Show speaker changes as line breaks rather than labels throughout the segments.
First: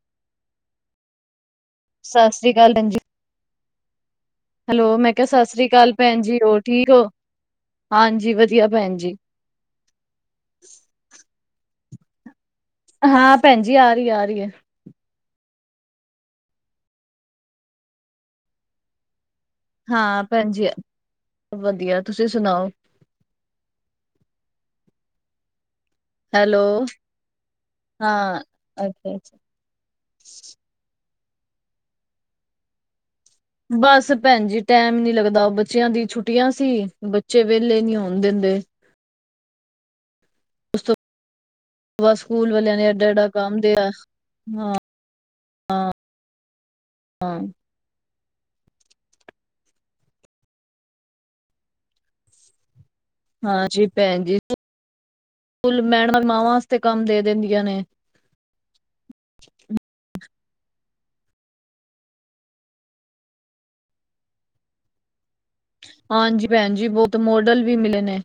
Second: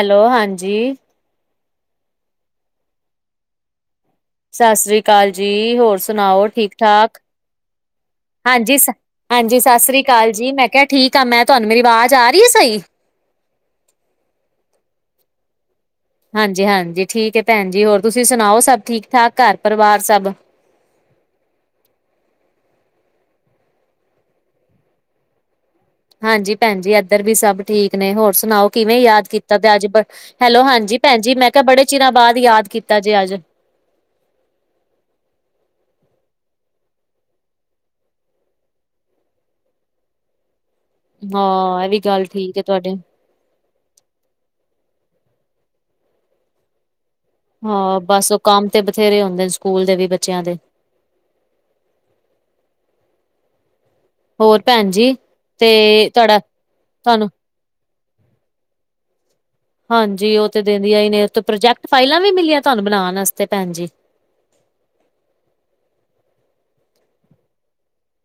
Hello ਹਾਂਜੀ
ਸਤਿ ਸ੍ਰੀ ਅਕਾਲ ਜੀ
ਸਤਿ
ਹੈਲੋ
ਸ੍ਰੀ
ਮੈਂ ਕਿਹਾ
ਅਕਾਲ
ਸਤਿ ਸ੍ਰੀ
ਜੀ
ਅਕਾਲ
ਹੋਰ
ਭੈਣ ਜੀ
ਸੁਣਾਓ
ਹੋਰ ਠੀਕ ਹੋ
ਠਾਕ
ਹਾਂਜੀ ਵਧੀਆ ਭੈਣ ਜੀ
ਹਾਂਜੀ ਸਤਿ ਸ੍ਰੀ ਅਕਾਲ ਜੀ ਮੈਂ ਕਿਹਾ ਠੀਕ ਆਂ ਮੈਂ ਤੁਹਾਨੂੰ ਮੇਰੀ ਆਵਾਜ਼ ਆ ਰਹੀ ਏ ਸਹੀ।
ਹਾਂ ਭੈਣ ਜੀ ਆ ਰੀ ਆ ਰੀ ਏ।
ਹਾਂਜੀ ਹਾਂਜੀ ਠੀਕ ਏ ਭੈਣ ਜੀ ਹੋਰ ਤੁਸੀਂ ਸੁਣਾਓ ਸਭ ਠੀਕ ਠਾਕ ਘਰ ਪਰਿਵਾਰ
ਹਾਂ
ਸਭ
ਭੈਣ ਜੀ ਵਧੀਆ ਤੁਸੀਂ ਸੁਣਾਓ
ਹਾਂਜੀ
ਹੈਲੋ
ਭੈਣਜੀ ਇੱਧਰ ਵੀ ਸਭ ਠੀਕ ਨੇ ਹੋਰ
ਹਾਂ
ਸੁਣਾਓ ਕਿਵੇਂ
ਅੱਛਾ
ਯਾਦ
ਅੱਛਾ
ਕੀਤਾ ਤੇ ਅੱਜ ਹੈਲੋ ਹਾਂਜੀ ਭੈਣਜੀ ਮੈਂ ਕਿਹਾ ਬੜੇ ਚਿਰਾਂ ਬਾਅਦ ਯਾਦ ਕੀਤਾ ਜੇ ਅੱਜ
ਬਸ ਭੈਣ ਜੀ ਟੈਮ ਨੀ ਲੱਗਦਾ ਬੱਚਿਆਂ ਦੀ ਛੁੱਟੀਆਂ ਸੀ ਬੱਚੇ ਵਿਹਲੇ ਈ ਨੀ ਹੋਣ ਦਿੰਦੇ। ਉਸ
ਹਾਂ ਇਹ ਵੀ
ਤੋਂ
ਗੱਲ
ਸਕੂਲ
ਠੀਕ ਹੈ
ਵਾਲਿਆਂ ਨੇ
ਤੁਹਾਡੇ
ਐਡਾ ਐਡਾ ਕੰਮ ਦੇ ਐ ਹਾਂ ਹਾਂ ਹਾਂ
ਹਾਂ ਬਸ ਉਹ ਕੰਮ ਤੇ ਬਥੇਰੇ ਹੁੰਦੇ ਨੇ ਸਕੂਲ ਦੇ ਵੀ ਬੱਚਿਆਂ ਦੇ
ਹਾਂਜੀ ਭੈਣ ਜੀ
ਹੋਰ ਭੈਣ ਜੀ
ਕੁਲ
ਤੇ
ਮੈਡਮਾਂ
ਤੁਹਾਡਾ
ਮਾਵਾਂ ਆਸਤੇ ਕੰਮ
ਤੁਹਾਨੂੰ
ਦੇ ਦਿੰਦੀਆਂ ਨੇ
ਹਾਂਜੀ ਉਹ ਤੇ ਦਿੰਦੀਆਂ ਹੀ ਨੇ ਉਹ ਤੇ ਪ੍ਰੋਜੈਕਟ ਫਾਈਲਾਂ ਵੀ ਮਿਲੀਆਂ ਤੁਹਾਨੂੰ ਬਣਾਣ ਆਸਤੇ ਭੈਣ ਜੀ
ਹਾਂਜੀ ਭੈਣ ਜੀ ਬਹੁਤ ਮੋਡਲ ਵੀ ਮਿਲੇ ਨੇ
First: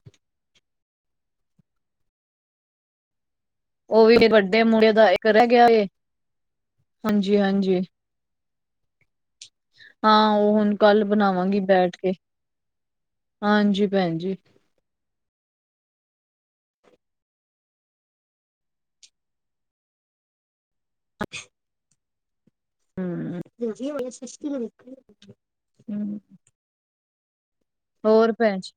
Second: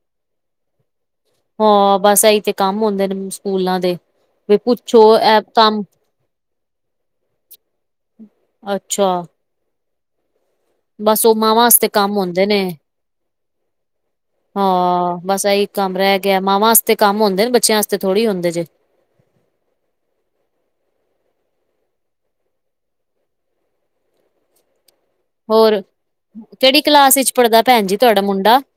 ਹਾਂ ਬਸ ਇਹੀ ਤੇ ਕੰਮ ਹੁੰਦੇ ਨੇ ਸਕੂਲਾਂ ਦੇ
ਉਹ ਵੀ ਵੱਡੇ ਮੁੜੇ
ਪੁੱਛੋ
ਦਾ ਇੱਕ
ਇਹ
ਕਰ ਗਿਆ
ਕੰਮ
ਏ। ਹਾਂਜੀ ਹਾਂਜੀ
ਅੱਛਾ
ਹਾਂ ਉਹ ਹੁਣ ਕੱਲ
ਬਸ ਉਹ
ਬਣਾਵਾਂਗੀ
ਮਾਵਾਂ ਵਾਸਤੇ
ਬੈਠ ਕੇ
ਕੰਮ ਹੁੰਦੇ ਨੇ।
ਹਾਂਜੀ ਭੈਣ ਜੀ
ਹਾਂ ਬਸ ਇਹੀ ਕੰਮ ਰਹਿ ਗਿਆ ਮਾਵਾਂ ਆਸਤੇ ਕੰਮ ਹੁੰਦੇ ਨੇ ਬੱਚਿਆਂ ਆਸਤੇ ਥੋੜ੍ਹੀ ਹੁੰਦੇ ਜੇ
ਅੱਛ ਹਮ ਹੁੰਦੀ ਹੋਣੀ ਸਸਤੀ
ਹੋਰ, ਕਿਹੜੀ ਕਲਾਸ ਵਿੱਚ ਪੜ੍ਹਦਾ ਭੈਣ ਜੀ ਤੁਹਾਡਾ
ਹੋਰ
ਮੁੰਡਾ?
ਭੈਣ ਜੀ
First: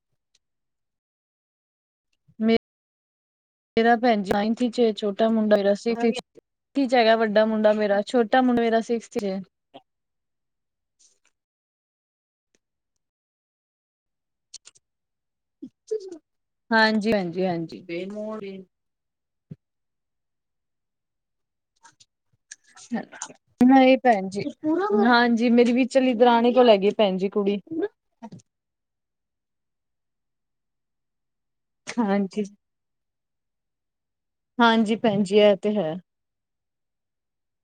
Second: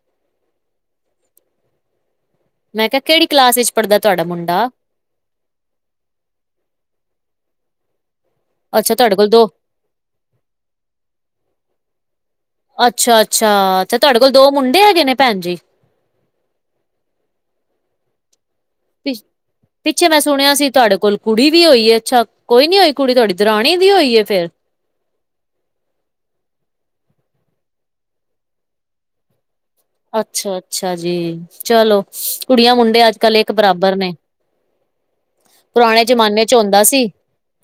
ਮੇ,
ਮੈਂ ਕਿਹਾ ਕਿਹੜੀ ਕਲਾਸ ਵਿੱਚ
ਮੇਰਾ
ਪੜ੍ਹਦਾ
ਭੈਣ
ਤੁਹਾਡਾ
ਜ ਨਾਇਨਥ
ਮੁੰਡਾ
'ਚ ਛੋਟਾ, ਾ ਮੁੰਡਾ ਜ ਸੀ 'ਚ ਹੈਗਾ, ਵੱਡਾ ਮੁੰਡਾ ਮੇਰਾ ਛੋਟ ਮੁੰਡਾ ਮੇਰਾ
ਅੱਛਾ ਤੁਹਾਡੇ
ਸਿਕਸਥ ਚ
ਕੋਲ
ਏ
ਦੋ ਅੱਛਾ ਅੱਛਾ, ਤੁਹਾਡੇ ਕੋਲ ਦੋ ਮੁੰਡੇ ਹੈਗੇ ਨੇ ਭੈਣ ਜੀ?
ਹਾਂਜੀ, ਹਾਂਜੀ, ਹਾਂਜੀ।
ਪਿੱਛੇ ਮੈਂ ਸੁਣਿਆ ਸੀ ਤੁਹਾਡੇ ਕੋਲ ਕੁੜੀ ਵੀ ਹੋਈ ਹੈ? ਅੱਛਾ ਕੋਈ ਨੀ ਹੋਈ ਕੁੜੀ, ਤੁਹਾਡੀ ਦਰਾਣੀ ਦੀ
ਨਹੀਂ
ਹੋਈ ਹੈ
ਭੈਣ ਜੀ
ਫੇਰ?
ਹਾਂਜੀ, ਮੇਰੀ ਵਿਚ ਵਾਲੀ ਦਰਾਣੀ ਕੋਲ ਹੈਗੀ ਭੈਣ ਜੀ ਕੁੜੀ।
ਅੱਛਾ ਅੱਛਾ ਜੀ, ਚਲੋ
ਹਾਂਜੀ
ਕੁੜੀਆਂ ਮੁੰਡੇ ਅੱਜ ਕੱਲ ਇੱਕ ਬਰਾਬਰ ਨੇ।
ਹਾਂਜੀ ਭੈਣ ਜੀ ਇਹ ਤੇ ਹੈ
ਪੁਰਾਣੇ ਜ਼ਮਾਨੇ 'ਚ ਆਉਂਦਾ ਸੀ।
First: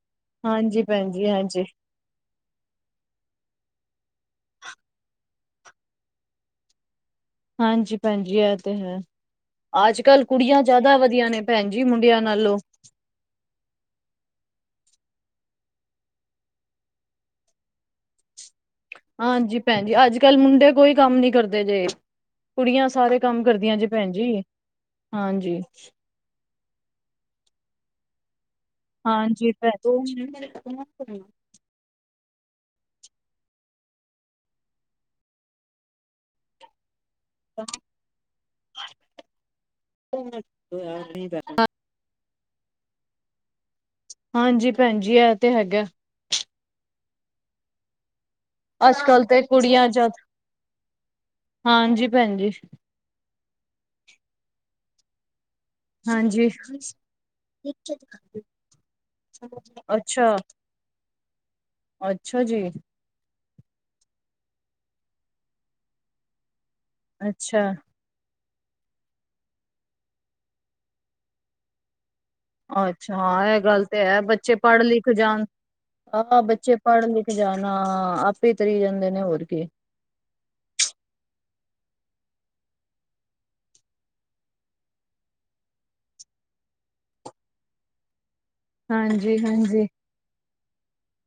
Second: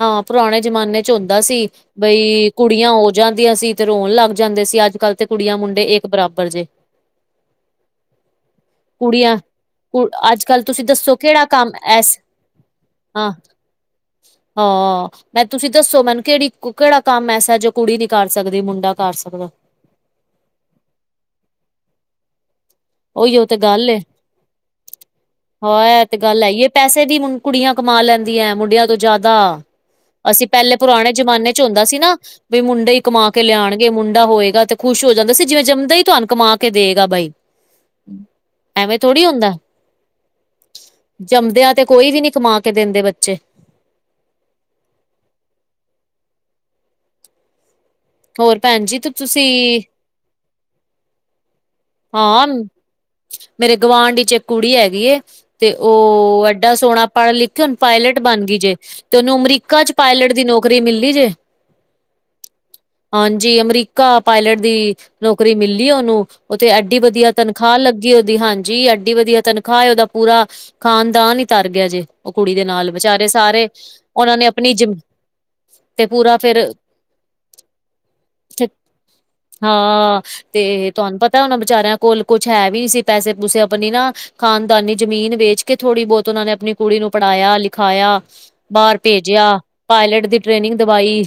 ਹਾਂ, ਪੁਰਾਣੇ
ਹਾਂਜੀ
ਜਮਾਨੇ 'ਚ
ਭੈਣ ਜੀ
ਹੁੰਦਾ
ਹਾਂਜੀ
ਸੀ। ਬਈ ਕੁੜੀਆਂ ਹੋ ਜਾਂਦੀਆਂ ਸੀ ਤੇ ਰੋਣ ਲੱਗ ਜਾਂਦੇ ਸੀ, ਅੱਜ ਕੱਲ੍ਹ ਤੇ ਕੁੜੀਆਂ ਮੁੰਡੇ ਇੱਕ ਬਰਾਬਰ ਜੇ।
ਹਾਂਜੀ ਭੈਣਜੀ, ਇਹ ਤੇ ਹੈ।
ਕੁੜੀਆਂ
ਅੱਜ
ਕੁ
ਕੱਲ ਕੁੜੀਆਂ
ਕੱਲ੍ਹ ਤੁਸੀਂ
ਜ਼ਿਆਦਾ
ਦੱਸੋ
ਵਧੀਆ ਨੇ,
ਕਿਹੜਾ
ਭੈਣ
ਕੰਮ
ਜੀ
ਐਸ
ਮੁੰਡਿਆਂ ਨਾਲੋਂ
ਹਾਂ। ਹਾਂ, ਮੈਂ ਤੁਸੀਂ ਦੱਸੋ ਮੈਨੂੰ ਕਿਹੜੀ ਕਿਹੜਾ ਕੰਮ ਐਸਾ ਜੋ ਕੁੜੀ ਨੀ ਕਰ ਸਕਦੀ? ਮੁੰਡਾ ਕਰ ਸਕਦਾ
ਹਾਂਜੀ ਭੈਣ ਜੀ, ਅੱਜ ਕੱਲ ਮੁੰਡੇ ਕੋਈ ਕੰਮ ਨੀ ਕਰਦੇ ਜੇ। ਕੁੜੀਆਂ ਸਾਰੇ ਕੰਮ
ਉਹੀਓ ਤੇ
ਕਰਦੀਆਂ ਜੇ
ਗੱਲ ਏ
ਭੈਣ ਜੀ, ਹਾਂਜੀ।
ਹਾਂ ਇਹ ਤੇ ਗੱਲ ਹੈਏ, ਪੈਸੇ ਵੀ ਕੁੜੀਆਂ ਕਮਾ ਲੈਂਦੀਆਂ ਹੈ ਮੁੰਡਿਆਂ ਤੋਂ ਜ਼ਿਆਦਾ,
ਹਾਂਜੀ ਭੈਣ
ਅਸੀਂ ਪਹਿਲੇ ਪੁਰਾਣੇ ਜਮਾਨੇ 'ਚ ਹੁੰਦਾ ਸੀ ਨਾ ਬਈ ਮੁੰਡਾ ਹੀ ਕਮਾ ਕੇ ਲਿਆਉਣਗੇ, ਮੁੰਡਾ ਹੋਏਗਾ ਤੇ ਖੁਸ਼ ਹੋ ਜਾਂਦਾ ਸੀ। ਜਿਵੇਂ ਜੰਮਦਾ ਹੀ ਤੁਹਾਨੂੰ ਕਮਾ ਕੇ ਦੇਗਾ ਬਾਈ ਐਵੇਂ ਥੋੜ੍ਹੀ ਹੁੰਦਾ। ਜੰਮਦਿਆਂ ਤੇ ਕੋਈ ਵੀ ਨੀ ਕਮਾ ਕੇ ਦਿੰਦੇ ਬੱਚੇ।
ਹਾਂਜੀ ਭੈਣ ਜ, ਇਹ ਤੇ ਹੈਗਾ।
ਹੋਰ ਭੈਣ ਜੀ
ਅੱਜ ਕੱਲ ਤੇ
ਤੁਸੀਂ
ਕੁੜੀਆਂ ਜਦ ਹਾਂਜੀ ਭੈਣ
ਹਾਂ,
ਜੀ
ਮੇਰੇ ਗਾਵਢੀ 'ਚ ਇੱਕ ਕੁੜੀ ਹੈਗੀ ਏ। ਤੇ ਉਹ
ਹਾਂਜੀ
ਐਡਾ ਸੋਹਣਾ ਪੜ੍ਹ ਲਿਖ ਕੇ, ਹਣ ਪਾਇਲਟ ਬਣ ਗਈ ਜੇ ਤੇ ਉਹਨੂੰ ਅਮਰੀਕਾ ਕਚ ਪਾਇਲਟ
ਅੱਛਾ
ਦੀ ਨੌਕਰੀ ਮਿਲਲੀ ਜੇ।
ਅੱਛਾ ਜੀ!
ਹਾਂਜੀ, ਅਮਰੀਕਾ ਪਾਇਲਟ ਦੀ ਨੌਕਰੀ ਮਿਲੀ ਉਹਨੂੰ ਉੱਥੇ ਐਡੀ ਵਧੀਆ
ਅੱਛਾ
ਤਨਖਾਹ ਲੱਗੀ‌। ਉਹਦੀ ਹਾਂਜੀ ਐਡੀ ਵਧੀਆ ਤਨਖਾਹ ਉਹਦੀ, ਪੂਰਾ ਖਾਨਦਾਨ ਹੀ ਤਰ ਗਿਆ ਜੇ‌।
ਅੱਛਾ, ਇਹ ਗੱਲ ਤੇ ਹੈ
ਉਹਨਾਂ ਨੇ
ਬੱਚੇ
ਆਪਣੀ
ਪੜ੍ਹ
ਜਿਮ
ਲਿਖ ਜਾਣ
ਤੇ ਪੂਰਾ
ਆਹ
ਫੇਰ
ਬੱਚੇ ਪੜ੍ਹ ਲਿਖ ਜਾਣਾ, ਆਪੇ ਤਰੀ ਜਾਂਦੇ ਨੇ ਹੋਰ ਕੀ।
ਹਾਂ। ਤੇ ਤੁਹਾਨੂੰ ਪਤਾ ਉਹਨਾਂ ਵਿਚਾਰਿਆਂ ਕੋਲ, ਕੁਛ ਹੈ ਵੀ ਨੀ ਸੀ ਪੈਸੇ -ਪੂਸੇ ਆਪਣੀ ਨਾ ਖ਼ਾਨਦਾਨੀ ਜ਼ਮੀਨ ਵੇਚ ਕੇ ਥੋੜ੍ਹੀ ਬਹੁਤ, ਉਹ ਨੇ ਆਪਣੀ ਕੁੜੀ ਨੂੰ ਪੜ੍ਹਾਇਆ ਲਿਖਾਇਆ ਬਾਹਰ
ਹਾਂਜੀ
ਭੇਜਿਆ,
ਹਾਂਜੀ
ਪਾਇਲਟ ਦੀ ਟ੍ਰੇਨਿੰਗ ਦਵਾਈ,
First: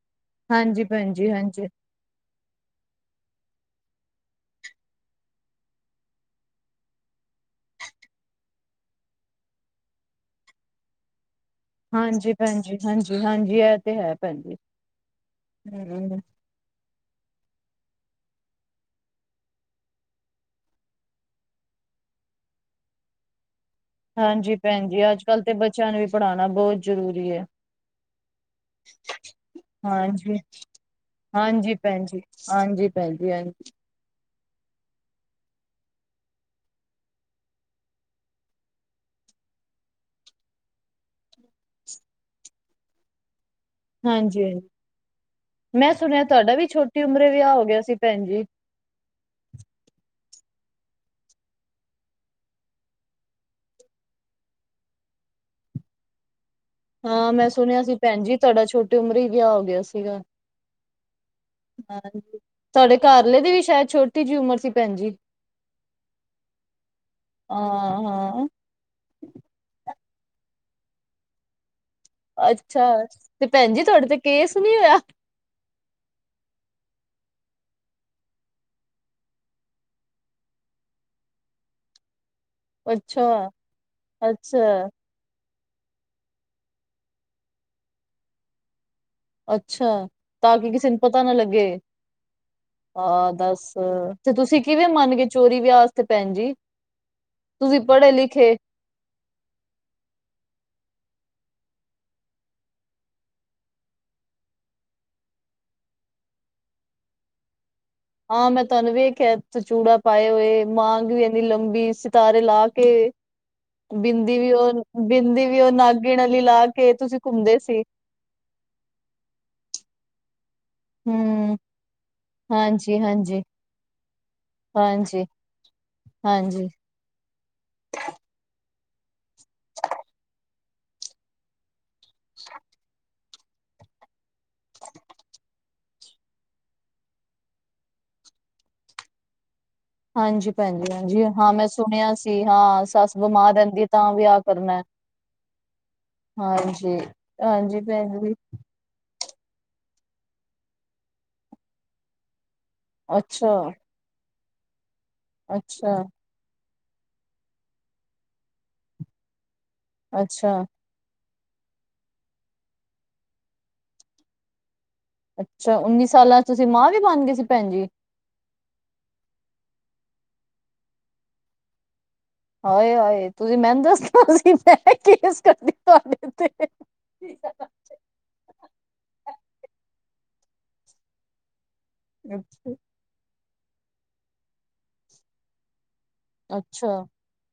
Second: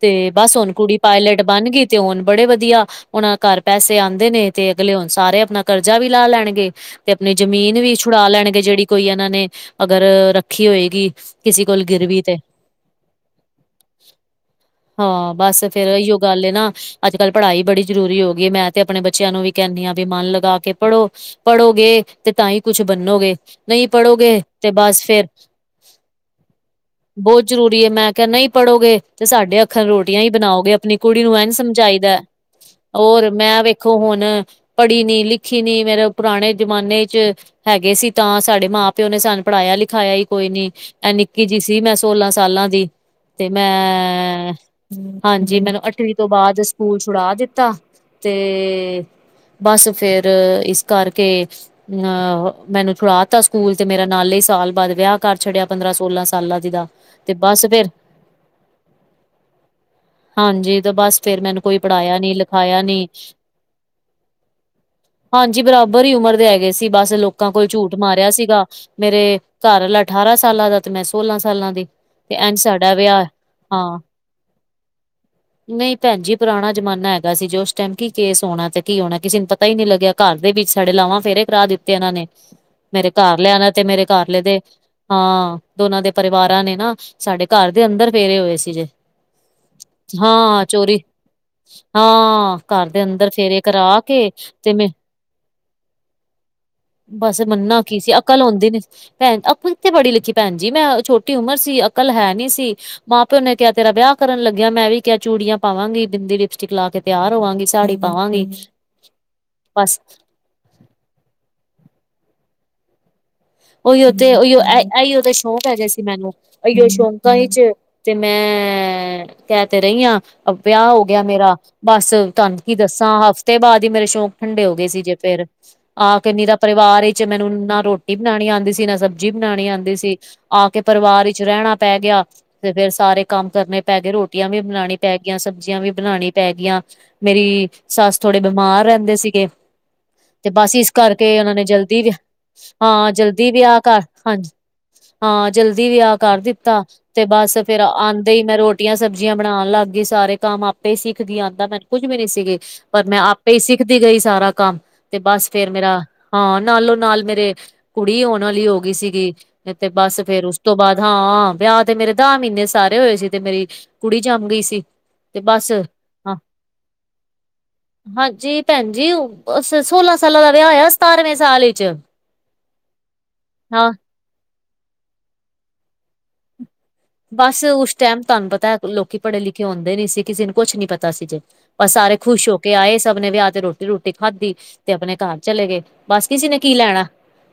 ਤੇ ਬਸ ਹੁਣ
ਹਾਂਜੀ
ਕੁੜੀ
ਭੈਣ ਜੀ
ਪਾਇਲਟ
ਹਾਂਜੀ
ਬਣ ਗਈ। ਤੇ ਹੋਣ ਬੜੇ ਵਧੀਆ, ੳਨਾ ਘਰ ਪੈਸੇ ਆਉਂਦੇ ਨੇ ਤੇ ਅਗਲੇ ਹੋਣ ਸਾਰੇ ਆਪਣਾ ਕਰਜ਼ਾ ਵੀ ਲਾ ਲੈਣਗੇ। ਤੇ ਆਪਣੀ ਜ਼ਮੀਨ ਵੀ ਛੁਡਾ ਲੈਣਗੇ, ਜਿਹੜੀ ਕੋਈ ਇਹਨਾਂ ਨੇ ਅਗਰ ਰੱਖੀ ਹੋਏਗੀ। ਕਿਸੇ ਕੋਲ ਗਿਰਵੀ
ਹਾਂਜੀ,
ਤੇ
ਭੈਣਜੀ ਹਾਂਜੀ -ਹਾਂਜੀ, ਇਹ ਤੇ ਹੈ ਭੈਣ ਜੀ।
ਹਾਂ ਬਸ ਫੇਰ ਇ
ਹਮ
ਗੱਲ ਨਾ, ਅੱਜ ਕੱਲ੍ਹ ਪੜ੍ਹਾਈ ਬੜੀ ਜ਼ਰੂਰੀ ਹੋ ਗਈ, ਮੈਂ ਤੇ ਆਪਣੇ ਬੱਚੇ ਬੱਚਿਆਂ ਨੂੰ ਵੀ ਕਹਿੰਦੀ ਹਾਂ, ਵੀ ਮਨ ਲਗਾ ਕੇ ਪੜ੍ਹੋ ਪੜ੍ਹੋਗੇ ਤੇ ਤਾਂ ਹੀ ਕੁਛ ਬੰਨੋਗੇ। ਨਹੀਂ ਪੜ੍ਹੋਗੇ
ਹਾਂਜੀ
ਤੇ
ਭੈਣ ਜੀ
ਬਸ
ਅੱਜ
ਫੇਰ
ਕੱਲ੍ਹ ਤੇ ਬੱਚਿਆਂ ਨੂੰ ਵੀ ਪੜ੍ਹਾਉਣਾ ਬਹੁਤ ਜ਼ਰੂਰੀ
ਬਹੁਤ ਜ਼ਰੂਰੀ ਹੈ, ਮੈਂ ਕਿਹਾ ਨਹੀਂ ਪੜ੍ਹੋਗੇ। ਤੇ ਸਾਡੇ ਅੱਖਾਂ ਰੋਟੀਆਂ ਹੀ
ਹਾਂਜੀ
ਬਣਾਓਗੇ, ਆਪਣੀ ਕੁੜੀ ਨੂੰ ਇੰਝ
ਹਾਂਜੀ ਭੈਣ
ਸਮਝਾਈਦਾ
ਜੀ ਹਾਂਜੀ ਭੈਣ
ਹੋਰ
ਜੀ
ਮੈਂ
ਹਾਂਜੀ
ਵੇਖ। ਵੇਖੋ ਹੁਣ ਪੜ੍ਹੀ ਨੀ ਲਿਖੀ, ਨੀ ਮੇਰੇ ਪੁਰਾਣੇ ਜ਼ਮਾਨੇ ਚ। ਹੈਗੇ ਸੀ ਤਾਂ ਸਾਡੇ ਮਾਂ ਪਿਓ ਨੇ, ਸਾਨੂੰ, ਪੜ੍ਹਾਇਆ ਲਿਖਾਇਆ ਹੀ ਕੋਈ ਨੀ। ਇਹ ਨਿੱਕੀ ਜਿਹੀ ਸੀ, ਮੈਂ ਸੋਲਾਂ ਸਾਲਾਂ ਦੀ। ਤੇ
ਹਾਂਜੀ
ਮੈਂ
ਹਾਂਜੀ
ਹਾਂਜੀ ਮੈਨੂੰ
ਮੈਂ
ਅੱਠਵੀਂ
ਸੁਣਿਆ
ਤੋਂ
ਤੁਹਾਡਾ
ਬਾਅਦ,
ਵੀ
ਸਕੂਲ
ਛੋਟੀ ਉਮਰੇ
ਛੁਡਾ
ਵਿਆਹ ਹੋ
ਦਿੱਤਾ ਤੇ।
ਗਿਆ ਸੀ ਭੈਣ ਜੀ
ਤੇ ਬਸ ਫੇਰ ਇਸ ਕਰਕੇ। ਅ ਮੈਨੂੰ ਛੁੜਾ ਤਾ ਸਕੂਲ ਤੇ ਮੇਰਾ ਨਾਲੇ ਹੀ ਸਾਲ ਬਾਅਦ ਵਿਆਹ ਕਰ ਛੱਡਿਆ, ਪੰਦਰਾਂ ਸੋਲਾਂ ਸਾਲਾਂ ਦੀ ਦਾ।
ਹਾਂ
ਤੇ
ਮੈਂ
ਬਸ
ਸੁਣਿਆ
ਫੇਰ
ਸੀ, ਭੈਣ ਜੀ ਤੁਹਾਡਾ ਛੋਟੀ ਉਮਰ ਹੀ ਵਿਆਹ ਹੋ ਗਿਆ ਸੀਗਾ।
ਹਾਂਜੀ ਤੇ ਬਸ ਫੇਰ ਮੈਨੂੰ ਕੋਈ
ਹਾਂ
ਪੜ੍ਹਾਇਆ ਨੀ ਲਿਖਾਇਆ
ਤੁਹਾਡੇ
ਨੀ
ਘਰਆਲੇ ਦੀ ਵੀ ਸ਼ਾਇਦ, ਛੋਟੀ ਜਿਹੀ ਉਮਰ ਸੀ ਭੈਣਜੀ।
ਹਾਂਜੀ ਬਰਾਬਰ ਹੀ ਉਮਰ ਦੇ ਹੈਗੇ ਏ ਸੀ, ਬਸ ਲੋਕਾਂ ਕੋਲ ਝੂਠ
ਹਾਂ
ਮਾਰਿਆ
ਹਾਂ
ਸੀਗਾ। ਮੇਰੇ ਘਰ ਆਲਾ ਅਠਾਰਾਂ ਸਾਲਾਂ ਦਾ ਤੇ, ਮੈਂ ਸੋਲਾਂ ਸਾਲਾਂ ਦੀ। ਤੇ ਇੰਝ
ਅੱਛਾ,
ਸਾਡਾ ਵਿਆਹ
ਤੇ ਭੈਣ ਜੀ
ਹਾਂ
ਤੁਹਾਡੇ ਤੇ ਕੇਸ ਨੀ ਹੋਇਆ।
ਨਹੀਂ ਭੈਣ ਜੀ ਪੁਰਾਣਾ ਜਮਾਨਾ ਹੈਗਾ ਸੀ, ਜੋ ਉਸ ਟਾਈਮ ਕੀ। ਕੇਸ ਹੋਣਾ ਤੇ ਕੀ ਹੋਣਾ, ਕਿਸੇ ਨੂੰ ਪਤਾ ਹੀ ਨੀ ਲੱਗਿਆ ਘਰ ਦੇ ਵਿੱਚ ਸਾਡੇ ਲਾਵਾਂ ਫੇਰੇ ਕਰਾ ਦਿੱਤੇ ਇਹਨਾਂ ਨੇ। ਮੇਰੇ
ਅੱਛਾ
ਘਰ ਲਿਆਂਨਾ ਤੇ ਮੇਰੇ ਘਰਆਲੇ ਦੇ।
ਅੱਛਾ
ਹਾਂ ਦੋਨਾਂ ਦੇ ਪਰਿਵਾਰਾਂ ਨੇ ਨਾ ਸਾਡੇ ਘਰ ਦੇ ਅੰਦਰ ਫੇਰੇ ਹੋਏ ਸੀ ਜੇ।
ਅੱਛਾ ਤਾਂ
ਹਾਂ
ਕਿ ਕਿਸੇ ਨੂੰ
ਚੋਰੀ
ਪਤਾ ਨਾ ਲੱਗੇ।
ਹਾਂ ਘਰ ਦੇ ਅੰਦਰ
ਆਹ
ਫੇਰੇ
ਦੱਸ
ਕਰਾ ਕੇ
ਤੇ ਤੁਸੀਂ ਕਿਵੇਂ
ਮੈਂ
ਮਨ ਗਏ, ਚੋਰੀ ਵਿਆਹ ਵਾਸਤੇ ਭੈਣ ਜੀ।
ਬਸ
ਤੁਸੀਂ
ਮੰਨਣਾ ਕੀ
ਪੜ੍ਹੇ
ਸੀ ਅਕਲ
ਲਿਖੇ
ਹੁੰਦੀ ਨੀ। ਭੈਣ ਅਕਲ ਤੇ ਪੜ੍ਹੀ ਲਿਖੀ ਭੈਣ ਜੀ, ਮੈਂ ਛੋਟੀ ਉਮਰ ਸੀ ਅਕਲ ਹੈ ਨੀ ਸੀ। ਮਾਂ ਪਿਓ ਨੇ ਕਿਹਾ ਤੇਰਾ ਵਿਆਹ ਕਰਨ ਲਗੇ ਆ, ਮੈਂ ਵੀ ਕਿਹਾ ਚੂੜੀਆਂ ਪਾਵਾਂਗੀ, ਬਿੰਦੀ ਲਿਪਸਟਿਕ ਲਾ ਕੇ ਤਿਆਰ ਹੋਵਾਂਗੀ ਸਾੜੀ। ਪਾਵਾਂਗੀ
ਹਾਂ ਮੈਂ ਤੁਹਾਨੂੰ ਵੇਖਿਆ
ਬਸ
ਚੂੜਾ ਪਾਏ ਹੋਏ। ਮਾਂਗ ਵੀ ਇਨੀ ਲੰਬੀ ਸਿਤਾਰੇ ਲਾ ਕੇ।
ਉਹੀਓ ਤੇ
ਬਿੰਦੀ ਵੀ
ਉਹੀਓ
ਉਹ
ਇਹੀਓ ਤੇ
ਬਿੰਦੀ ਵੀ,
ਸ਼ੌਕ
ਉਹ
ਹੈਗੇ ਸੀ
ਨਾਗਣ
ਮੈਨੂੰ
ਆਲੀ ਲਾ
ਇਹੀਓ
ਕੇ ਤੁਸੀਂ
ਸ਼ੌਕਾਂ
ਘੁੰਮਦੇ
ਵਿੱਚ
ਸੀ।
ਤੇ ਮੈਂ ਕਹਿ ਤੇ ਰਹੀ ਹਾਂ ਆ ਵਿਆਹ ਹੋ ਗਿਆ ਮੇਰਾ।
ਹੂੰ
ਬਸ ਤੁਹਾਨੂੰ ਕੀ
ਹਾਂਜੀ
ਦੱਸਾਂ,
ਹਾਂਜੀ
ਹਫ਼ਤੇ ਬਾਅਦ ਹੀ ਮੇਰੇ ਸ਼ੌਕ ਠੰਡੇ ਹੋ ਗਏ ਸੀ ਜੇ
ਹਾਂਜੀ
ਫੇਰ। ਆ ਕੇੰ ਨਿਰਾ
ਹਾਂਜੀ
ਪਰਿਵਾਰ ਹੀ‌। ਵਿੱਚ ਮੈਨੂੰ ਨਾ ਰੋਟੀ ਬਣਾਉਣੀ ਆਉਂਦੀ ਸੀ, ਨਾ ਸਬਜ਼ੀ ਬਣਾਉਣੀ ਆਉਂਦੀ ਸੀ, ਆ ਕੇ ਪਰਿਵਾਰ ਵਿੱਚ ਰਹਿਣਾ। ਪੈ ਗਿਆ ਤੇ ਫੇਰ ਸਾਰੇ ਕੰਮ ਕਰਨੇ ਪੈ ਗਏ ਰੋਟੀਆਂ ਵੀ ਬਣਾਉਣੀ ਪੈ ਗਈਆਂ ਸਬਜ਼ੀਆਂ ਵੀ ਬਣਾਉਣੀ ਪੈ ਗਈਆਂ ਮੇਰੀ ਸੱਸ ਥੋੜੇ ਬਿਮਾਰ ਰਹਿੰਦੇ ਸੀਗੇ ਤੇ
ਹਾਂਜੀ
ਬਸ
ਭੈਣ
ਇਸ
ਜੀ ਹਾਂਜੀ
ਕਰਕੇ
ਹਾਂ
ਉਹਨਾਂ ਨੇ
ਮੈਂ
ਜਲਦੀ
ਸੁਣਿਆ ਸੀ
ਹਾਂ
ਸੱਸ
ਜਲਦੀ
ਬਿਮਾਰ
ਵਿਆਹ
ਰਹਿੰਦੀ
ਕਰ
ਤਾਂ ਵਿਆਹ
ਹਾਂਜੀ
ਕਰਨਾ
ਹਾਂ ਜਲਦੀ ਵਿਆਹ ਕਰ ਦਿੱਤਾ
ਹਾਂਜੀ
ਤੇ ਬਸ ਫੇਰ
ਹਾਂਜੀ ਭੈਣ
ਆਉਂਦੇ
ਜੀ
ਹੀ ਮੈਂ ਰੋਟੀ ਰੋਟੀਆਂ ਸਬਜ਼ੀਆਂ ਬਣਾਉਣ ਲੱਗ ਗਈ ਸਾਰੇ ਕੰਮ ਆਪੇ ਹੀ ਸਿੱਖ ਗਈ ਆਉਂਦਾ ਮੈਨੂੰ ਕੁੱਝ ਵੀ ਨੀ ਸੀਗੇ ਪਰ ਮੈਂ ਆਪੇ
ਅੱਛਾ
ਹੀ ਸਿੱਖਦੀ ਗਈ ਸਾਰਾ ਕੰਮ ਤੇ ਬਸ ਫੇਰ
ਅੱਛਾ
ਮੇਰਾ ਹਾਂ ਨਾਲੋਂ ਨਾਲ ਮੇਰੇ। ਕੁੜੀ ਹੋਣ ਵਾਲੀ ਹੋ ਗਈ ਸੀਗੀ ਤੇ ਬਸ ਫੇਰ ਉਸ
ਅੱਛਾ
ਤੋਂ ਬਾਅਦ ਹਾਂ ਵਿਆਹ ਤੇ ਮੇਰੇ ਦਾਹ ਮਹੀਨੇ ਸਾਰੇ ਹੋਏ ਸੀ ਤੇ ਮੇਰੀ ਕੁੜੀ ਜੰਮ ਗਈ ਸੀ ਤੇ ਬਸ
ਅੱਛਾ ਉੱਨੀ
ਹਾਂ
ਸਾਲਾਂ ਚ ਤੁਸੀਂ ਮਾਂ ਵੀ ਬਣ ਗਏ ਸੀ ਭੈਣ ਜੀ
ਹਾਂਜੀ ਭੈਣ ਜੀ ਸੋਲਾਂ ਸਾਲਾਂ ਦਾ ਵਿਆਹ ਹੋਇਆ ਸਤਾਰਵੇਂ ਸਾਲ ਵਿਚ
ਹਾਏ ਹਾਏ ਤੁਸੀਂ ਮੈਨੂੰ ਦੱਸਣਾ ਸੀ ਮੈਂ ਕੇਸ ਕਰਦੀ ਤੁਹਾਡੇ ਤੇ
ਬਸ ਉਸ ਟਾਈਮ ਤੁਹਾਨੂੰ ਪਤਾ ਲੋਕੀ ਪੜ੍ਹੇ ਲਿਖੇ ਹੁੰਦੇ ਨੀ ਸੀ ਕਿਸੇ ਨੂੰ ਕੁਛ ਨੀ ਪਤਾ ਸੀ ਜੇ ਪਰ ਸਾਰੇ ਖੁਸ਼ ਹੋ ਕੇ
ਅੱਛਾ
ਆਏ ਸਭ ਨੇ ਵਿਆਹ ਤੇ ਰੋਟੀ ਰੂਟੀ ਖਾਧੀ ਤੇ ਆਪਣੇ ਘਰ ਚਲੇ ਗਏ। ਬਸ ਕਿਸੇ ਨੇ ਕੀ ਲੈਣਾ,
ਅੱਛਾ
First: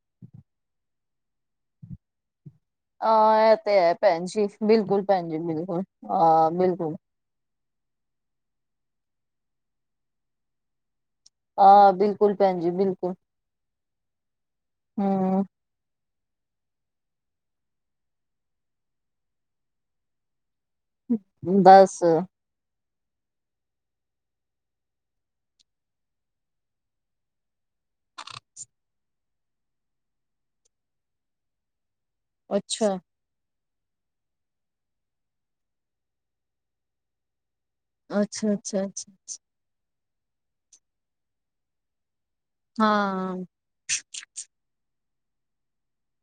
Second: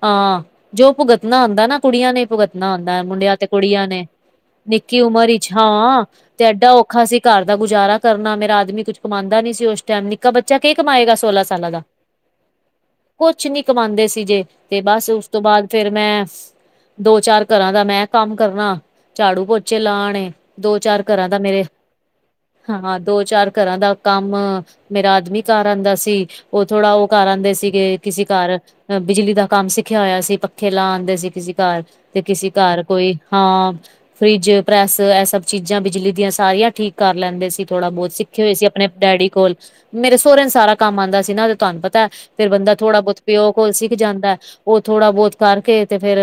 ਹਾਂ ਜੋ ਭੁਗਤਣਾ ਹੁੰਂਦਾ ਨਾ ਕੁੜੀਆਂ ਨੇ ਭੁਗਤ ਹੁੰਦਾ ਮੁੰਡਿਆਂ ਤੇ
ਹਾਂ ਇਹ
ਕੁੜੀਆਂ
ਹੈ
ਨੇ,
ਭੈਣ ਜੀ
ਨਿੱਕੀ
ਬਿਲਕੁਲ
ਉਮਰ
ਭੈਣ ਜੀ
ਵਿਚ
ਬਿਲਕੁਲ
ਹਾਂ ਤੇ
ਹਾਂ
ਐਡਾ
ਬਿਲਕੁਲ
ਔਖਾ ਅਸੀ ਘਰ ਦਾ ਗੁਜ਼ਾਰਾ ਕਰਨਾ, ਮੇਰਾ ਆਦਮੀ ਕੁੱਛ ਕਮਾਂਦਾ ਨੀ ਸੀ ਉਸ ਟੈਮ ਨਿੱਕਾ ਬੱਚਾ ਕੇ ਕਮਾਏਗਾ। ਸੋਲਾਂ ਸਾਲਾਂ ਦਾ,
ਹਾਂ ਬਿਲਕੁਲ ਭੈਣ ਜੀ ਬਿਲਕੁਲ
ਕੁਛ ਨੀ ਕਮਾਦੇ ਸੀ ਜੇ ਤੇ ਬਸ ਉਸ ਤੋਂ
ਹੂੰ
ਬਾਅਦ ਫੇਰ ਮੈਂ, ਦੋ ਚਾਰ ਘਰਾਂ ਦਾ ਮੈਂ ਕੰਮ ਕਰਨਾ। ਝਾੜੂ ਪੋਚੇ ਲਾ ਆਣੇ, ਦੋ ਚਾਰ ਘਰਾਂ ਦਾ ਮੇਰੇ
ਬਸ
ਹਾਂ ਦੋ ਚਾਰ ਘਰਾਂ ਦਾ ਕੰਮ ਮੇਰਾ ਆਦਮੀ ਘਰ ਆਦਾ ਸੀ, ਉਹ ਥੋੜ੍ਹਾ ਉਹ ਘਰ ਆਦੇ ਸੀਗੇ ਕਿਸੇ ਘਰ ਅ ਬਿਜਲੀ ਦਾ ਕੰਮ ਸਿੱਖਿਆ ਹੋਇਆ ਸੀ ਪੱਖੇ ਲਾ ਆਦੇ ਸੀਗੇ ਕਿਸੇ ਘਰ ਤੇ ਕਿਸੇ ਘਰ
ਅੱਛਾ
ਕੋਈ ਹਾਂ, ਫਰਿੱਜ ਪ੍ਰੈਸ ਇਹ ਸਭ ਚੀਜ਼ਾਂ ਬਿਜਲੀ ਦੀਆਂ ਸਾਰੀਆਂ ਠੀਕ ਕਰ ਲੈਂਦੇ ਸੀ। ਥੋੜਾ ਬਹੁਤ ਸਿੱਖੇ
ਅੱਛਾ
ਹੋਏ ਸੀ
ਅੱਛਾ
ਆਪਣੇ
ਅੱਛਾ
ਡੈਡੀ ਕੋਲ, ਮੇਰੇ ਸਹੁਰਿਆਂ ਨੂੰ ਸਾਰਾ ਕੰਮ ਆਦਾ ਸੀ ਨਾ ਉਹ ਤੁਹਾਨੂੰ ਪਤਾ ਫੇਰ ਬੰਦਾ ਥੋੜਾ ਬਹੁਤ
ਹਾਂ
ਪਿਓ ਕੋਲ ਸਿੱਖ ਜਾਂਦਾ, ਉਹ ਥੋੜਾ ਬਹੁਤ ਕਰਕੇ ਤੇ ਫੇਰ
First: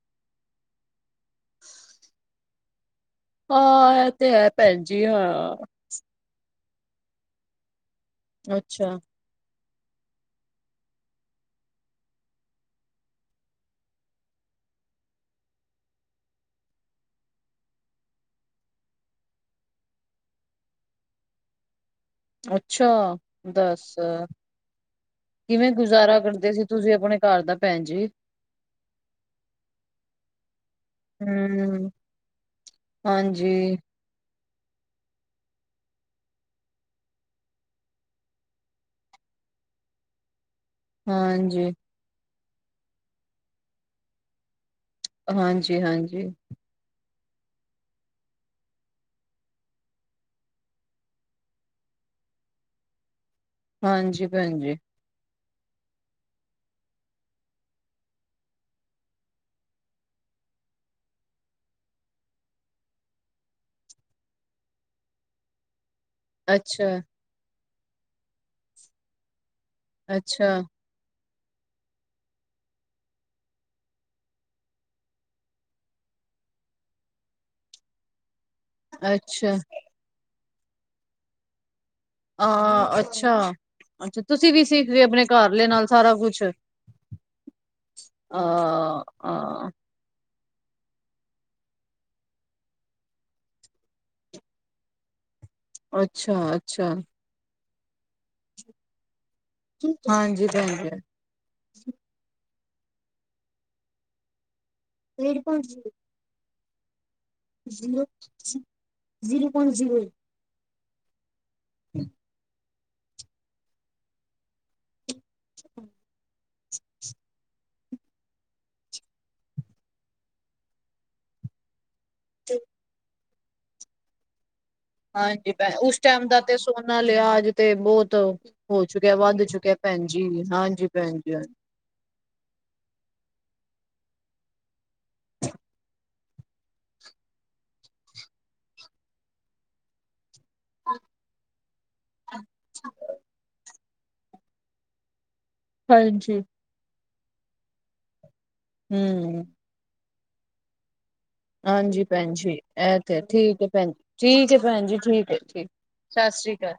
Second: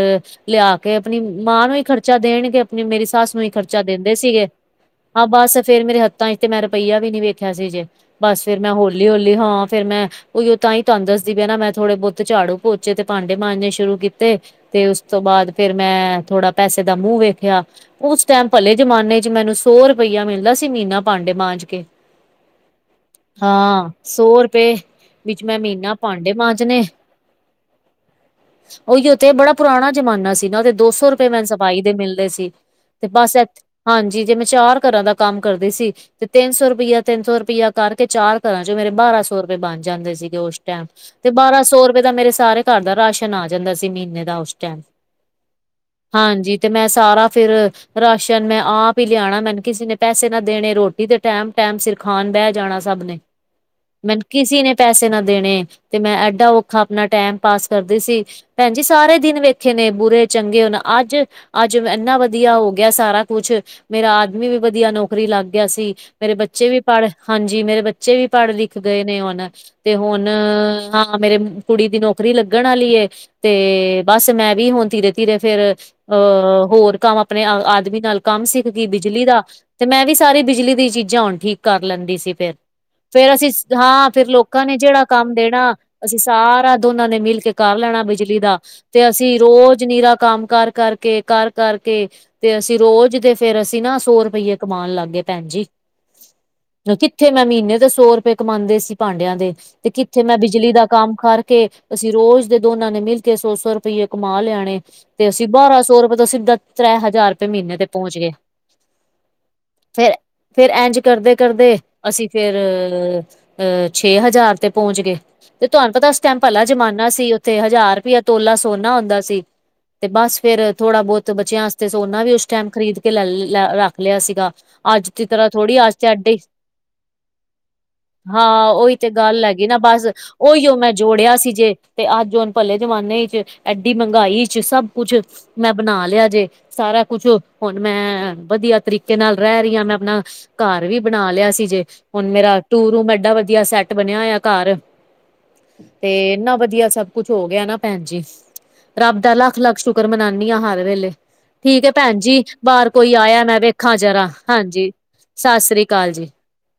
ਲਿਆ। ਕੇ ਆਪਣੀ ਮਾਂ ਨੂੰ ਹੀ ਖਰਚਾ ਦੇਣ ਕੇ ਆਪਣੀ ਮੇਰੀ ਸੱਸ ਹੀ ਖਰਚਾ
ਹਾਂ ਇਹ
ਦਿੰਦੇ
ਤੇ
ਸੀਗੇ,
ਹੈ ਭੈਣ ਜੀ
ਹਾਂ ਬਸ ਫੇਰ ਮੇਰੇ ਹੱਥ ਤਾਂ ਤੇ ਮੈਂ ਰੁਪਈਆ ਵੀ ਨੀ ਵੇਖਿਆ ਸੀ ਜੇ, ਬਸ ਫੇਰ ਮੈਂ
ਅੱਛਾ
ਹੋਲੀ-ਹੌਲੀ ਹਾਂ ਫੇਰ ਮੈਂ ਉਈ ਉਹ ਤਾਂ ਹੀ ਤੁਹਾਨੂੰ ਦੱਸਦੀ ਵੀ ਨਾ ਮੈਂ ਥੋੜੇ ਬਹੁਤੇ ਝਾੜੂ ਪੋਚੇ ਤੇ ਪਾਂਡੇ ਮਾਂਜੇ ਸ਼ੁਰੂ ਕੀਤੇ। ਤੇ ਉਸ ਤੋਂ ਬਾਦ ਫੇਰ ਮੈਂ ਥੋੜਾ ਪੈਸੇ ਦਾ ਮੂੰਹ ਵੇਖਿਆ। ਉਸ ਟੈਮ ਭਲੇ ਜ਼ਮਾਨੇ ਚ ਮੈਨੂੰ ਸੌ ਰੁਪਇਆ ਮਿਲਦਾ ਸੀ ਮੀਨਾ ਭਾਂਡੇ ਮਾਂਜ ਕੇ।
ਅੱਛਾ
ਹਾਂ
ਦਸ,
ਸੌ ਰੁਪਏ ਵਿੱਚ ਮੈਂ
ਕਿਵੇਂ
ਮਹੀਨਾ
ਗੁਜ਼ਾਰਾ
ਭਾਂਡੇ
ਕਰਦੇ ਸੀ
ਮਾਂਜਣੇ
ਤੁਸੀਂ ਆਪਣੇ ਘਰ ਦਾ ਭੈਣ ਜੀ?
ਉਹੀ ਉੱਥੇ ਬੜਾ ਪੁਰਾਣਾ ਜ਼ਮਾਨਾ ਸੀ ਨਾ ਉਹਦੇ ਦੋ ਸੌ ਰੁਪਏ ਮੈਨ ਸਫਾਈ
ਹੂੰ
ਦੇ ਮਿਲਦੇ ਸੀ। ਤੇ ਬਸ ਇ,
ਹਾਂਜੀ
ਹਾਂਜੀ ਜਿਵੇਂ ਚਾਰ ਘਰਾਂ ਦਾ ਕੰਮ ਕਰਦੀ ਸੀ। ਤੇ ਤਿੰਨ ਸੌ ਰੁਪਇਆ ਤਿੰਨ ਸੌ ਰੁਪਇਆ ਕਰਕੇ ਚਾਰ ਘਰਾਂ ਚੋਂ ਮੇਰੇ ਬਾਰਾਂ ਸੌ ਰੁਪਏ ਬਣ ਜਾਂਦੇ ਸੀਗੇ ਉਸ ਤੇ ਬਾਰਾਂ
ਹਾਂਜੀ,
ਸੌ ਰੁਪਏ ਦਾ ਮੇਰੇ ਸਾਰੇ ਘਰ ਦਾ ਰਾਸ਼ਨ ਆ ਜਾਂਦਾ ਸੀ ਮਹੀਨੇ ਦਾ ਉਸ ਟੈਮ
ਹਾਂਜੀ-ਹਾਂਜੀ,
ਤੇ ਮੈਂ ਸਾਰਾ ਫੇਰ ਰਾਸ਼ਨ ਮੈਂ ਆਪ ਹੀ ਲਿਆਣਾ ਮੈਨੂੰ ਕਿਸੇ ਨੇ ਪੈਸੇ ਨਾ ਦੇਣੇ ਰੋਟੀ ਤੇ ਟੈਮ-ਟੈਮ ਸਿਰ ਖਾਣ ਬਹਿ ਜਾਣਾ ਸਭ ਨੇ ਮੈਨੂੰ
ਹਾਂਜੀ ਭੈਣ
ਕਿਸੇ ਨੇ
ਜੀ
ਪੈਸੇ ਨਾ ਦੇਣੇ। ਤੇ ਮੈਂ ਐਡਾ ਔਖਾ ਆਪਣਾ ਟੈਮ ਪਾਸ ਕਰਦੀ ਸੀ। ਭੈਣ ਜੀ ਸਾਰੇ ਦਿਨ ਵੇਖੇ ਨੇ ਬੁਰੇ ਚੰਗੇ ਹੁਣ ਅੱਜ-ਅੱਜ ਇੰਨਾ ਵ ਵਧੀਆ ਹੋ ਗਿਆ ਸਾਰਾ ਕੁਛ, ਮੇਰਾ ਆਦਮੀ ਵੀ ਵਧੀਆ ਨੌਕਰੀ ਲੱਗ ਗਿਆ ਸੀ ਮੇਰੇ ਬੱਚੇ ਵੀ
ਅੱਛਾ,
ਪੜ੍ਹ ਹਾਂਜੀ ਮੇਰੇ ਬੱਚੇ ਵੀ ਪੜ੍ਹ ਲਿਖ ਗਏ ਨੇ ਹੁਣ, ਤੇ ਹੁਣ
ਅੱਛਾ,
ਹਾਂ ਮੇਰੇ ਕੁੜੀ ਦੀ ਨੌਕਰੀ ਲੱਗਣ ਆਲੀ ਐ। ਤੇ ਬਸ ਮੈਂ ਵੀ ਹੁਣ ਧੀਰੇ-ਧੀਰੇ ਫੇਰ ਅਹ ਹੋਰ ਕ ਆਪਣੇ ਆਦਮੀ ਨਾਲ ਕੰਮ ਸਿੱਖ ਗਈ ਬਿਜਲੀ ਦਾ,
ਅੱਛਾ
ਤੇ ਮੈਂ ਵੀ ਸਾਰੀ ਬਿਜਲੀ ਦੀ ਚੀਜ਼ਾਂ ਹੁਣ ਠੀਕ ਕਰ ਲੈਂਦੀ ਸੀ। ਫਿਰ,
ਆ
ਫੇਰ ਅਸੀਂ
ਅੱਛਾ।
ਹਾਂ
ਅੱਛਾ
ਫੇਰ
ਤੁਸੀਂ
ਲੋਕਾਂ
ਵੀ
ਨੇ
ਸਿੱਖ ਗਏ
ਜਿਹੜਾ
ਆਪਣੇ
ਕੰਮ
ਘਰਲੇ
ਦੇਣਾ
ਨਾਲ
ਅਸੀਂ
ਕੁਛ
ਸਾਰਾ ਦੋਨਾਂ ਦੇ ਮਿਲ ਕੇ ਕਰ ਲੈਣਾ ਬਿਜਲੀ
ਆ
ਦਾ, ਤੇ ਅਸੀਂ
ਆ
ਰੋਜ਼ ਨੀਰਾ ਕੰਮ ਕਰ ਕਰਕੇ ਕੇ ਕਰ ਕਰਕੇ, ਤੇ ਅਸੀਂ ਰੋਜ਼ ਤੇ ਫੇਰ ਅਸੀਂ ਨਾ ਸੌ ਰੁਪਈਏ ਕਮਾਣ ਲੱਗ ਗਏ ਭੈਣ ਜੀ
ਅੱਛਾ-ਅੱਛਾ
ਫੇਰ ਮੈਂ ਮਹੀਨੇ ਦੇ ਸੌ ਰੁਪਏ ਕਮਾਦੀ ਸੀ ਭਾਂਡਿਆਂ ਦੇ ਤੇ ਕਿੱਥੇ ਮੈਂ
ਹਾਂਜੀ
ਬਿਜਲੀ
ਭੈਣ
ਦਾ
ਜੀ।
ਕੰਮ ਕਰਕੇ ਅਸੀਂ ਰੋਜ਼ ਦੇ ਦੋਨਾਂ ਨੇ ਮਿਲ ਕੇ ਸੌ-ਸੌ ਰੁਪਈਏ ਕਮਾ ਲਿਆਣੇ ਤੇ ਅਸੀਂ ਬਾਰਾਂ ਸੌ ਰੁਪਏ ਤਾਂ ਸਿੱਧਾ ਤ੍ਰੈ ਹਜ਼ਾਰ ਰੁਪਏ ਮਹੀਨੇ ਤੇ ਪਹੁੰਚ ਗਏ, ਫੇਰ ਫੇਰ ਇੰਝ ਕਰਦੇ ਕਰਦੇ ਅਸੀਂ ਫੇਰ ਅਹ ਛੇ ਹਜ਼ਾਰ ਤੇ ਪਹੁੰਚ ਗਏ, ਤੇ ਤੁਹਾਨੂੰ ਪਤਾ ਸ ਉਸ ਟਾਈਮ ਭਲਾ ਜਮਾਨਾ ਸੀ ਉੱਥੇ, ਹਜ਼ਾਰ ਰੁਪਏ ਤੋਲਾ ਸੋਨਾ ਹੁੰਦਾ ਸੀ ਤੇ ਬਸ ਫੇਰ ਥੋੜ੍ਹਾ ਬਹੁਤ ਬੱਚਿਆਂ ਵਾਸਤੇ ਸੋਨਾ ਵੀ ਉਸ ਟਾਈਮ ਖਰੀਦ ਕੇ ਲੈ ਰੱਖ ਲਿਆ ਸੀਗਾ ਅੱਜ ਦੀ ਤਰ੍ਹਾਂ
ਹਾਂਜੀ ਭੈਣ
ਥੋੜ੍ਹੀ ਆ
ਉਸ
ਚ
ਟਾਈਮ
ਅੱਡੇ,
ਦਾ ਤੇ ਸੋਨਾ ਲਿਆ ਅੱਜ ਤੇ ਬਹੁਤ
ਹਾਂ
ਹੋ
ਉਹੀ ਤੇ
ਚੁੱਕਿਆ ਵੱਧ
ਗੱਲ ਹੈਗੀ
ਚੁੱਕਿਆ
ਨਾ ਬਸ,
ਭੈਣ ਜੀ
ਓਹੀਓ
ਹਾਂਜੀ
ਮੈਂ
ਭੈਣ ਜੀ।
ਜੋੜਿਆ ਸੀ ਜੇ ਤੇ ਅੱਜ ਹੁਣ ਭਲੇ ਜ਼ਮਾਨੇ 'ਚ ਐਡੀ ਮਹਿੰਗਾਈ 'ਚ ਸਭ ਕੁਛ ਮੈਂ ਬਣਾ ਲਿਆ ਜੇ, ਸਾਰਾ ਕੁਛ ਹੁਣ ਮੈਂ ਵਧੀਆ ਤਰੀਕੇ ਨਾਲ ਰਹਿ ਰਹੀ ਹਾਂ ਮੈਂ ਆਪਣਾ ਘਰ ਵੀ ਬਣਾ ਲਿਆ ਸੀ ਜੇ, ਹੁਣ ਮੇਰਾ ਟੂ ਰੂਮ ਐਡਾ ਵਧੀਆ ਸੈੱਟ ਬਣਿਆ ਹੋਇਆ ਘਰ ਤੇ
ਹਾਂਜੀ
ਇਨਾ ਵਧੀਆ ਸਭ ਕੁਛ ਹੋ ਗਿਆ ਨਾ ਭੈਣ ਜੀ, ਰੱਬ ਦਾ
ਹੂੰ।
ਲੱਖ- ਲੱਖ ਸ਼ੁਕਰ ਸੁਕਰ ਮਨਾਉਂਦੀ ਆ ਹਰ ਵੇਲੇ ਠੀਕ ਹੈ
ਹਾਂਜੀ
ਭੈਣ ਜੀ ਬਾਹਰ
ਇਹ
ਕੋਈ
ਤੇ
ਆਇਆ ਮੈਂ
ਠੀਕ ਹੈ ਭੈਣ
ਵੇਖਾਂ ਜਰਾ,
ਜੀ ਠੀਕ ਹੈ ਭੈਣ
ਹਾਂਜੀ,
ਜੀ ਠੀਕ ਹੈ
ਸਤਿ
ਠੀਕ
ਸ੍ਰੀ ਅਕਾਲ
ਸਤਿ
ਜੀ
ਸ੍ਰੀ ਅਕਾਲ